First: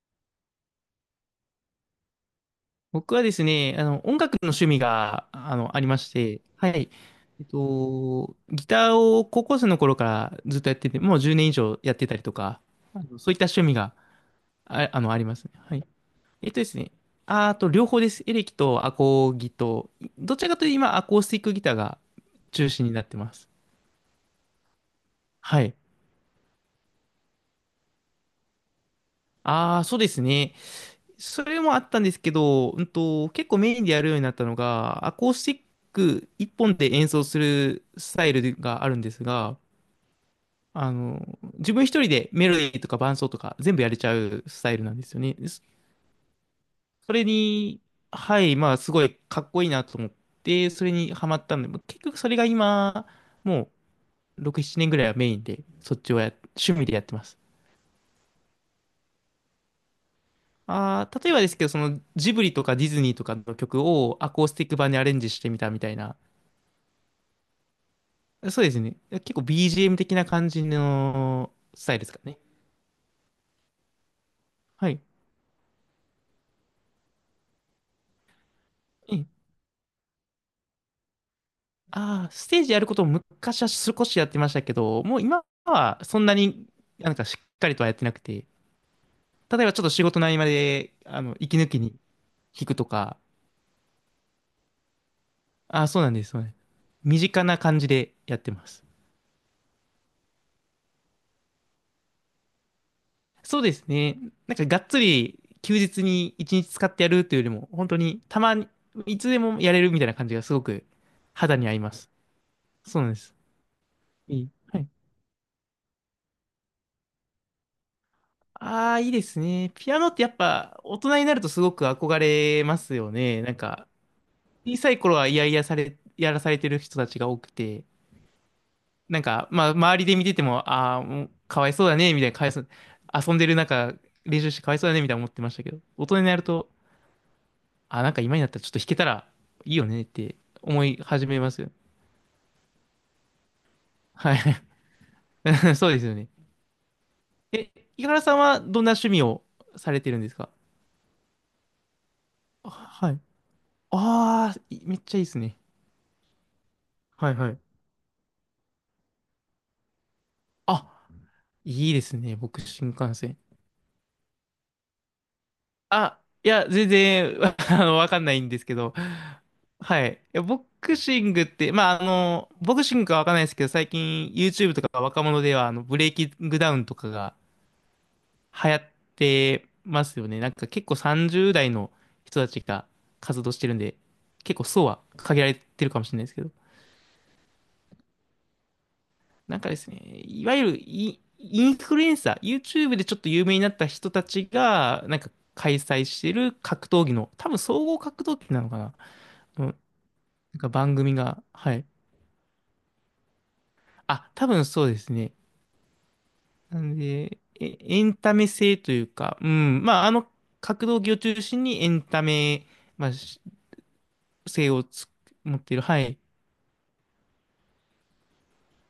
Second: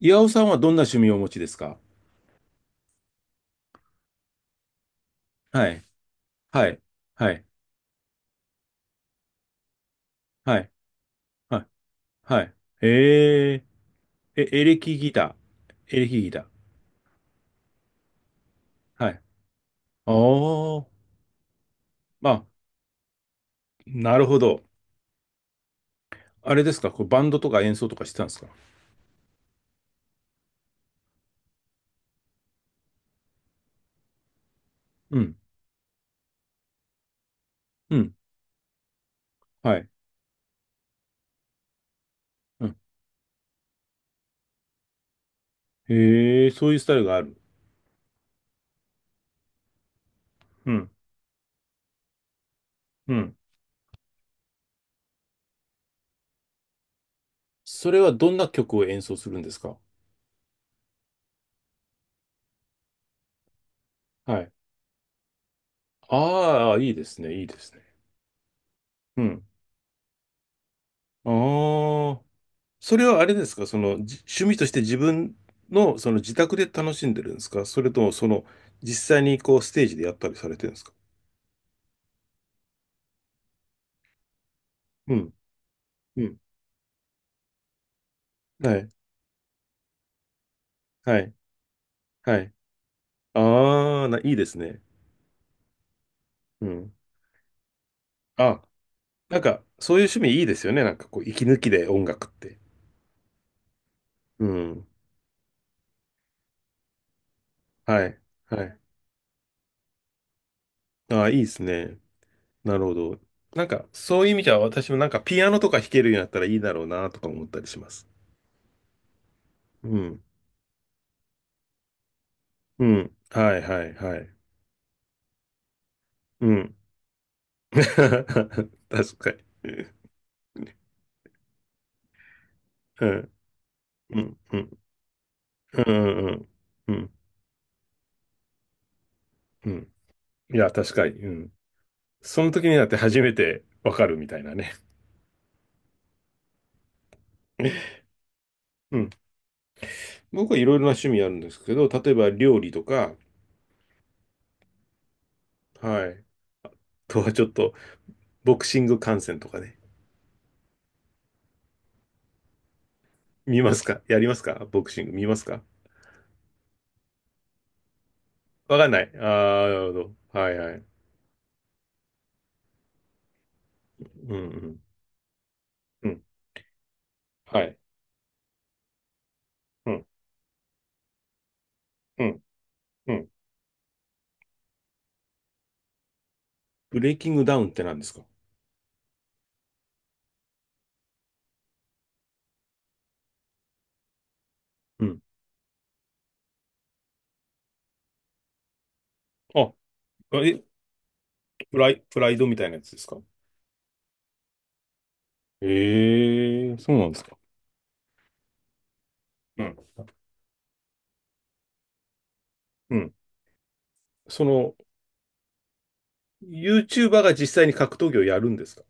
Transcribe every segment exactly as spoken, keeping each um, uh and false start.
岩尾さんはどんな趣味をお持ちですか？僕はですね、あの、音楽の趣味が、あはの、あい。りまして、ははい。い。はえい。っと、ギターを高校生の頃からはずっい。とやってて、もうじゅうねん以はい。上やってたりとはい。か、えあのそういった趣ー、味が、え、エレあ、キあの、ギありまタすね。はい。ー。エレキギター。えっとですね、ああと、両方です。エレキとアはい。コギと、あどちらかというとー。今、アコースティックギターがまあ、中心になってます。なるほど。はい。あれですかこうバンドとか演奏とかしてたんですか？ああ、そうですね。それもあったんですけど、うんと、結構メインでやるようになったのが、アうコーん。スティック一本で演奏するうん。スタイルがあるんですが、はい。あの、自分一人でメロうディん。ーとか伴奏とか全部やれちゃうスタイルなんですよね。そへえ、そういうスタイルそがあれる。に、はい、まあすごいかっこいいなと思っうて、そん。れにハマったんで、結局それが今、うん。もうろく、ななねんぐらいはメインで、そっちをや、趣味でやってます。それはどんな曲を演奏するんですか？ああ、例えばですけど、そのジブリとかディズニーとかの曲をアはコーい。スティック版にアレンジしてみたみたいな。ああ、いいですね。いいですね。そうですね。う結構 ん。ビージーエム 的な感じのスタイルですあかあ。ね。それはあれですか、そのじ趣味としては自い。分のその自宅で楽しんでるんですか、それともその実う際ん。にこうステージでやったりされてるんですか。ああ、ステージやることも昔は少しやってましたけど、うもうん、今はそうんなん、になんかしっかりとはやってなくて、はい、例えばちょっと仕事の合間で、はあい、の、息抜きにはい。弾くとか、ああ、な、いいですね。ああ、そうなんです、そうなんです。うん。身近な感じでやってあ、ます。なんかそういう趣味いいですよね、なんかこう息抜きで音楽って。そうですね。うなんかがん、っつり休日に一日使ってやるというよりも、本当はい、にたまはに、い。いつでもやれるみたいな感じがすごくああ、いいで肌すに合いまね。す。なるほそうなんでど。す。なんかそういう意い味い。じゃはい。私もなんかピアノとか弾けるようになったらいいだろうなとか思ったりします。ああ、いいですね。うピアノっん、てやっぱ大人になるとすごく憧れまうすよん、ね。なはんい、はか、い、はい。小さい頃は嫌々され、やらうされてん。 る人たちが多くて、確なんかか、まあ、に。周りで見てても、ああ、もうかわいそうだね、みたいな、かわいそう、うん、遊んでる中、うん、練習しうてかわん、いそうだね、みたいな思ってましたけど、う大人ん、にうなるん、と、うん、ああ、なんか今になったらちょっと弾けたらういいよん。ねっていや、思確いかに。始うめまん。すよ。その時になって初めてわかるみはたいない。ね。そうですよね。え、井原さんはどんなう趣ん。味をされてるんですか？僕はいろいろな趣味あるんですけど、例えば料理あとはか、い。ああ、いめっちゃいいですね。はい。あとははいちょはっい。と、ボクシング観戦とかね。あ、いいですね。僕、新幹線。見ますか？やりますか？ボクシング見ますか？あ、いや、全然、あの、わかんないんですけわかんど。ない。ああ、なるほはい。いど。やはいボはい。クシングって、まあ、あの、ボクシングかわかんないですけど、最近 うんう YouTube ん。とか若者では、あの、ブレうイん。キングダウンとかがはい。流行ってうまん。すよね。なんか結構さんじゅう代のう人ん。たちがうん。活動してるんで、結構層は限られてるかもしれないですけど。ブレイキングダウンって何ですか？なんかですね、いわゆるイ、インフルエンサー、YouTube でちょっと有名になった人たちうが、なん。んか開催してる格闘技の、多分総合格闘技なのかな、のなあ、んえ、か番組が、はプい。ライ、プライドみたいなやつですか？あ、多分そうですね。ええ、なそんうなんですか。で、えエンタメ性というか、ううん。ん、まあ、あの格闘技を中心にエンタメ、うまあ、ん。しそ性の、をつ持っている、はい。ユーチューバー が実際に格闘技をやるんですか？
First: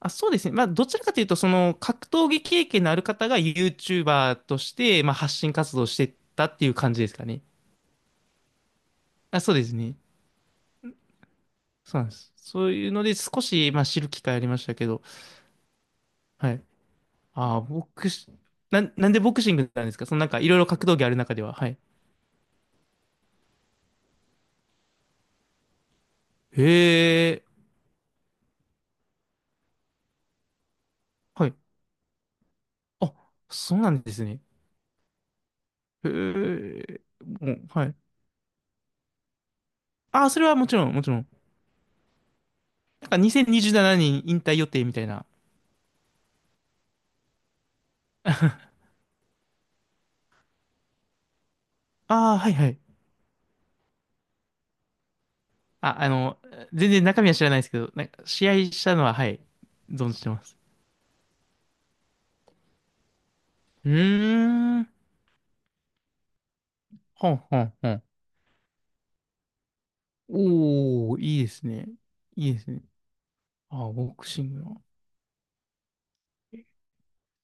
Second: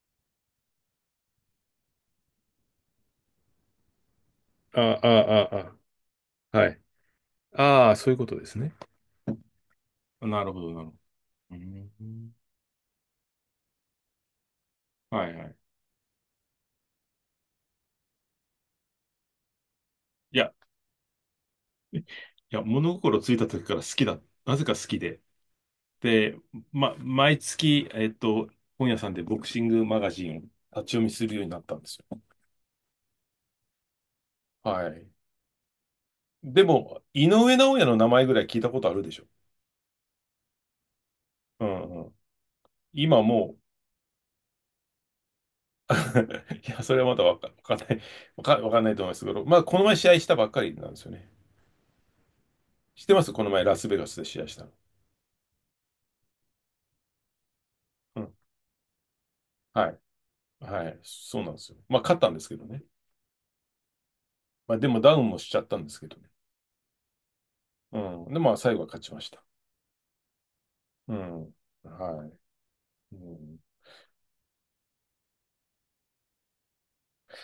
あ、そうですね。まあ、どちらかというと、その、格闘技経験のある方が YouTuber としあて、あ、まあ、発信ああ、活動をしてったっあてはいうい。感じですかね。ああ、そういうことですね。あ、そうですね。なるほど、なるほど。うそうなんです。ん。そういうので少し、まあ、知る機会ありましたけど、はいはい。はい。ああ、ボクシ、なん、なんでボクシングなんですか？そのなんいかいや、ろいろ格闘技ある中では。はい。いや、物心ついた時から好きだ。なぜか好きで。で、へま、毎え、月、えっと、本屋さんでボクシングマガジンを立ち読みするようはにい。なったんですよ。あ、そうなんですね。はい。へでえ、も、井も上う、尚弥はのい。名前ぐらい聞いたことあるでしょ。ああ、それはもちろん、もちろん。うん。なんか今もう。 にせんにじゅうななねん引退予定みたいな。いや、それはまだわか、わかんない。わか、わかんないと思いますけど、まあ、この前試合したばっかりなんですよね。ああ、はいはい。知ってますこの前ラスベガスで試合したの？あ、あの、全然中身は知らないですけど、なんうかん。試合したのは、はい、はい。存じてます。はい。そうなんですよ。まあ、勝ったんですけどね。うまあ、ーでん。もダウンもしちゃったんですけどね。ほんほんほうん。ん。で、まあ、最後は勝ちました。うおー、いいん。ですね。はい。いいですね。うん、あ、ボクシングの。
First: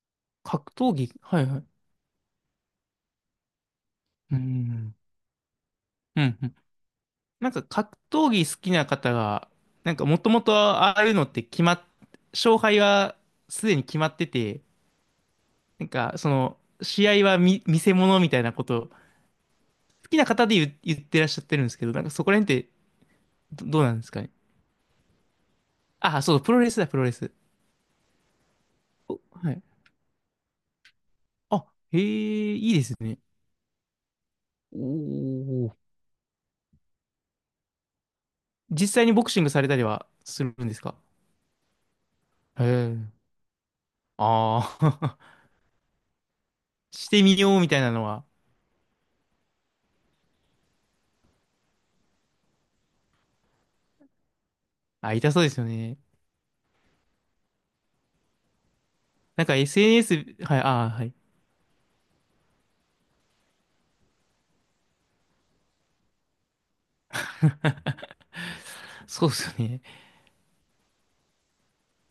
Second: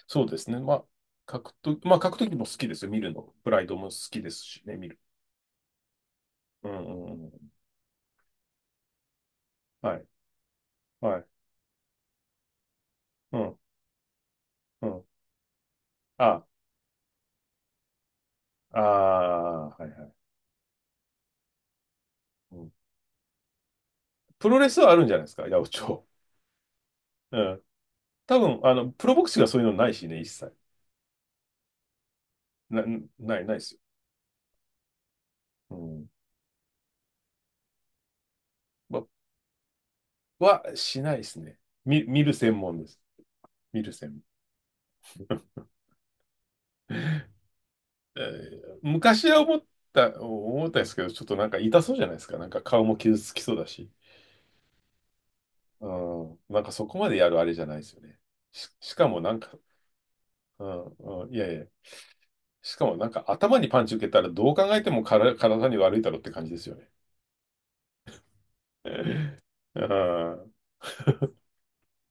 そうですね。格まあ、闘技はい格はい。闘、まあ、格闘技も好きですよ。見るの。プライドも好きでうすしね、見ん。る。うん。うん。うんうんうなん。んか格闘技好きな方が、なんはかい。もともとああいうはのい。って決まっ、勝敗はうん。すでに決まってて、うん。なんかそあ、の、試合は見、見せ物みたいなこあと、あ、はいは好い。きな方で言う、言ってらっしゃってるんですけど、なんかそこらう辺ってん。ど、どうなんですかね。プロレスはあるんじゃないですか、八百長。あ、そう、プロレスだ、プロレス。うん。多分、あの、プロおボクシングははそうい。いうのないしね、一切。あ、へえ、いいな、でなすい、ね。ないですよ。おうお。ん。実ま、際にボクシングされたりはするは、んですか？しないですね。見、見る専へ門でえ。す。見る専門。ああ。してえみようみたいなのは、ー昔は思った、思ったんですけど、ちょっとなんか痛そうじゃないですか。なんか顔も傷つきそうだし。あ、痛そうですようね。ん。なんかそこまでやるあれじゃないですよね。し、しかもなんなんか、か エスエヌエス、はい、うん、あ、はい。うん、いやいや。しかもなんか頭にパンチ受けたらどう考えてもから体に悪いだろうって感じですよね。そうです ようね。ん。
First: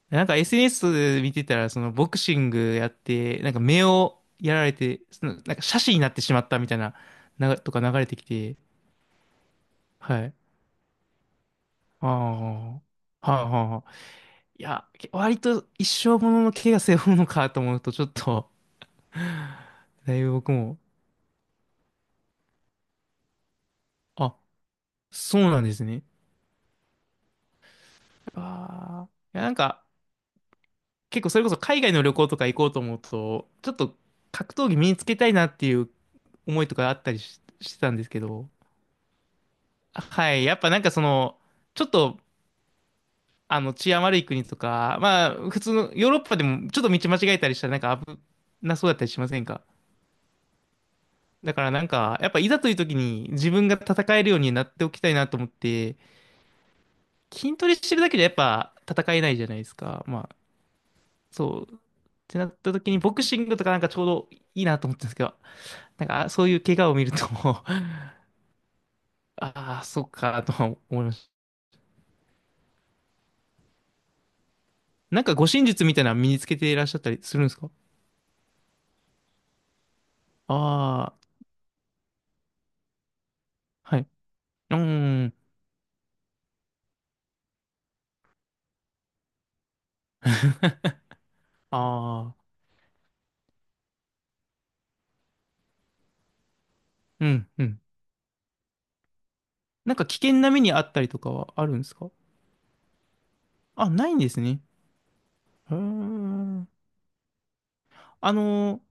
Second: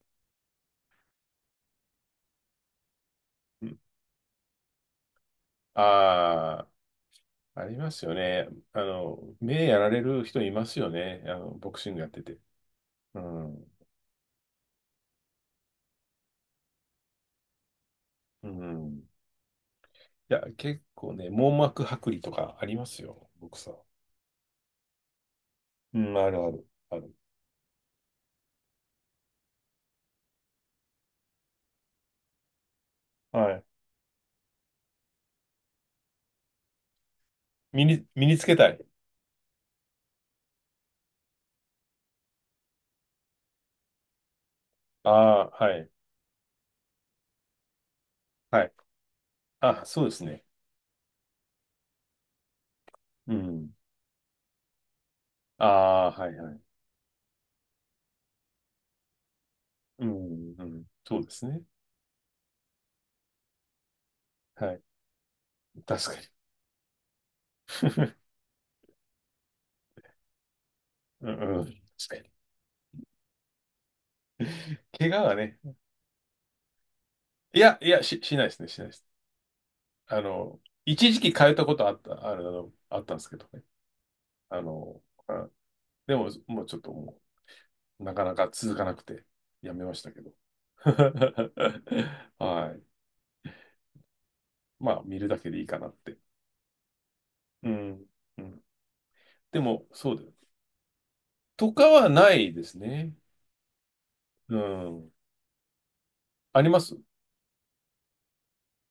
なんか エスエヌエス 見てたら、そのボクシングやって、なんかう目をやられて、その、なんか斜視になってしまったあみたいな、な、あ、あとりかま流すれよてきね。て、あの、目やられるはい。人いますよね。あの、ボクシングやあってて。あ、はいうはいん。はい。いや、け割と一生ものの怪我背負うのかと思うと、ちょっうと、ん。いだいぶや、僕も、結構ね、網膜剥離とかありますよ、ボクサー。あ、そうなんですうね。ん、あるある、ある。ああ。いや、なんか、結構それこそ海外の旅行とか行こうと思うと、はい。ちょっと格闘技身につけたいなっていう思いとかあったりし、して身たんでに、すけ身につど、けたい。はい、やっぱなんかその、ちょっとあの治安悪い国とか、あまあ普あ、通はい。のヨーロッパでもちょっと道間違えたりしたらなんか危はい。なそうだったりしませんか？あ、そうですね。だからなんか、やっぱいざという時にう自分ん。が戦えるようになっておきたいなと思っあて、あ、はいはい。筋トレしてるだけじゃやっぱ戦えないじゃないですか。うまあ、ん、うん。そうですね。そう。ってなった時にボクシングとかなんかちょうどいいはない。と思ったんですけど、確なんかか、に。あそういう怪我を見ると ああ、そっか、とは思いま しうた。ん、うん。確かに。怪な我んか、は護ね。身術みたいなの身につけていらっしゃったりするんですいか？や、いや、し、しないですね、しないです。あの、一あ時期通ったことあった、あれだの、あったんですけどね。あー、はい。あうの、ーん、あでも、もうちょっともう、なかなか続かなくて、やめましたけど。ああ、はい。まあ、見るだけでいいかなって。うん、ううん。ん。うん。でも、なんか、そう危だよ。険な目にあったりとかはあとるんでかすはか？ないですね。あ、ないんですうね。ん。へあー。ります。あの、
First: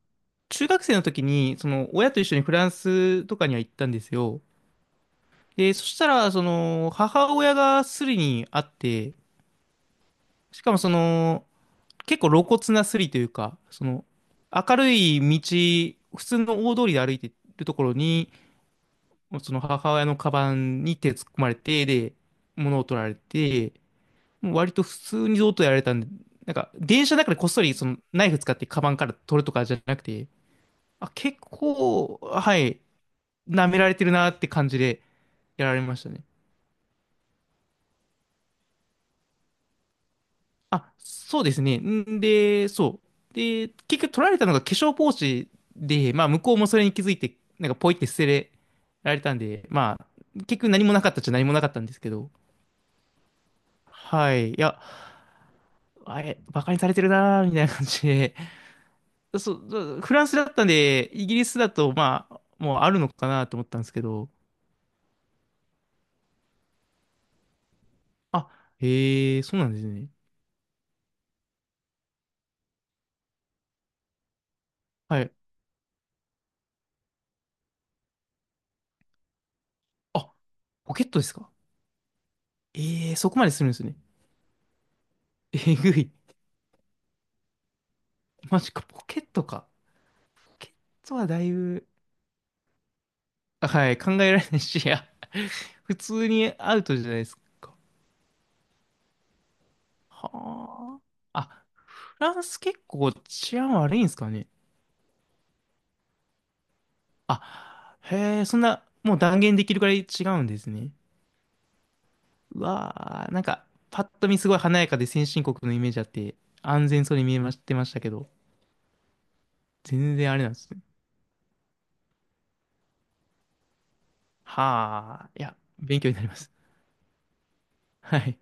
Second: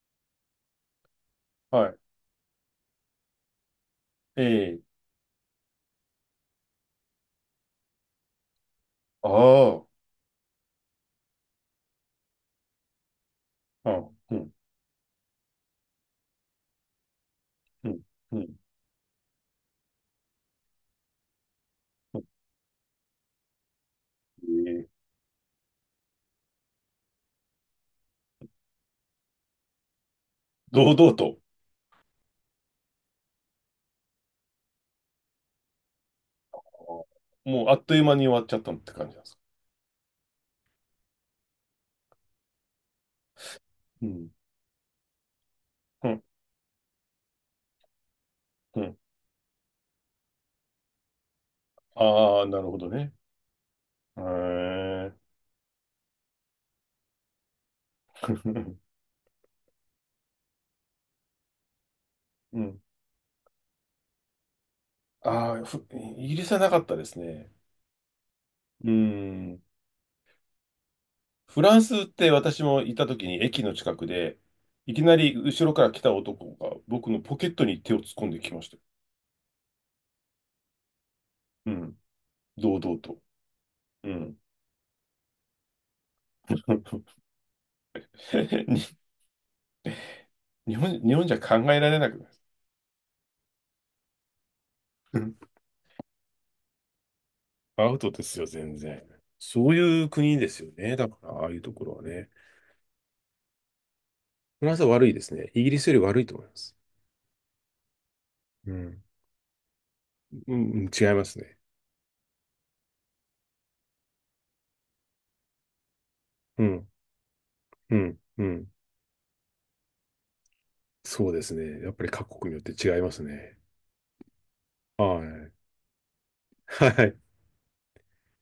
中学生の時に、そはの、い。親と一緒にフランスとかには行ったんですよ。ええ。で、そしたら、その、母親がスリにあって、ああ。しかもその、結構露骨なスリというか、そのあ、うん。明るい道、普通の大通りで歩いてるとこうろん。に、うん。その母親のカバンに手突っ込まれて、で、うん。物を取られて、もう割えとえ。普通にどうとやられたんで、なんか電車の中でこっそりそのナイフ使ってカバンから取るとかじゃなくて、堂あ、々と。結構、はい、舐められてるなって感じでやられましたね。あ、もう、あっという間に終わっちゃったって感じなんですか。あ、そうですね。んで、そう。で、結う局取ん。られたのが化粧ポーチうで、ん。まあ向こうもそれに気づいて、なんかポイって捨てうん。られたんで、まあ結局何もなかったっちゃ何もなかったんですけど、ああ、なるほどね。へはい。いや、え。あれ、バカにされてるなーみたいな感じで、そう、そうフランスだったんで、イギリスだとまあ、うもうん。あるのかなと思ったんですけど、ああ、ふイギリスはなかったですね。あ、うへえ、そうん。なんですね。フランスって私もいた時に駅の近くで、いきなはい。り後ろから来た男が僕のポケットに手を突っ込んできましたよ。あ、ポケットですか？うん。堂々ええー、と。そこまでするんですね。うん。えぐい。マジか、にポケットか。ケ日本、ッ日ト本はじだゃい考えぶ、られなくないですか。あはい、考えられないし、いや、うん。 普通にアウトじゃないですか。アウトですよ、全然。そういう国ですよね。はだから、あ。ああいうあ、ところはフね。ランス結構治安悪いんですかね。フランスは悪いですね。イギリスより悪いと思います。あ、へえ、そんうな、ん。もう断言できるくらい違うんうでん、すうん。ね。違いますね。うわあ、なんか、パッと見すごい華やかで先進国のイメージあって、うん。安全そうに見えましてましうたけん、ど、うん。全然あれなんですね。そうですね。やっぱり各国によって違いますね。ははあ、いい。や、勉強になります。はい。はい。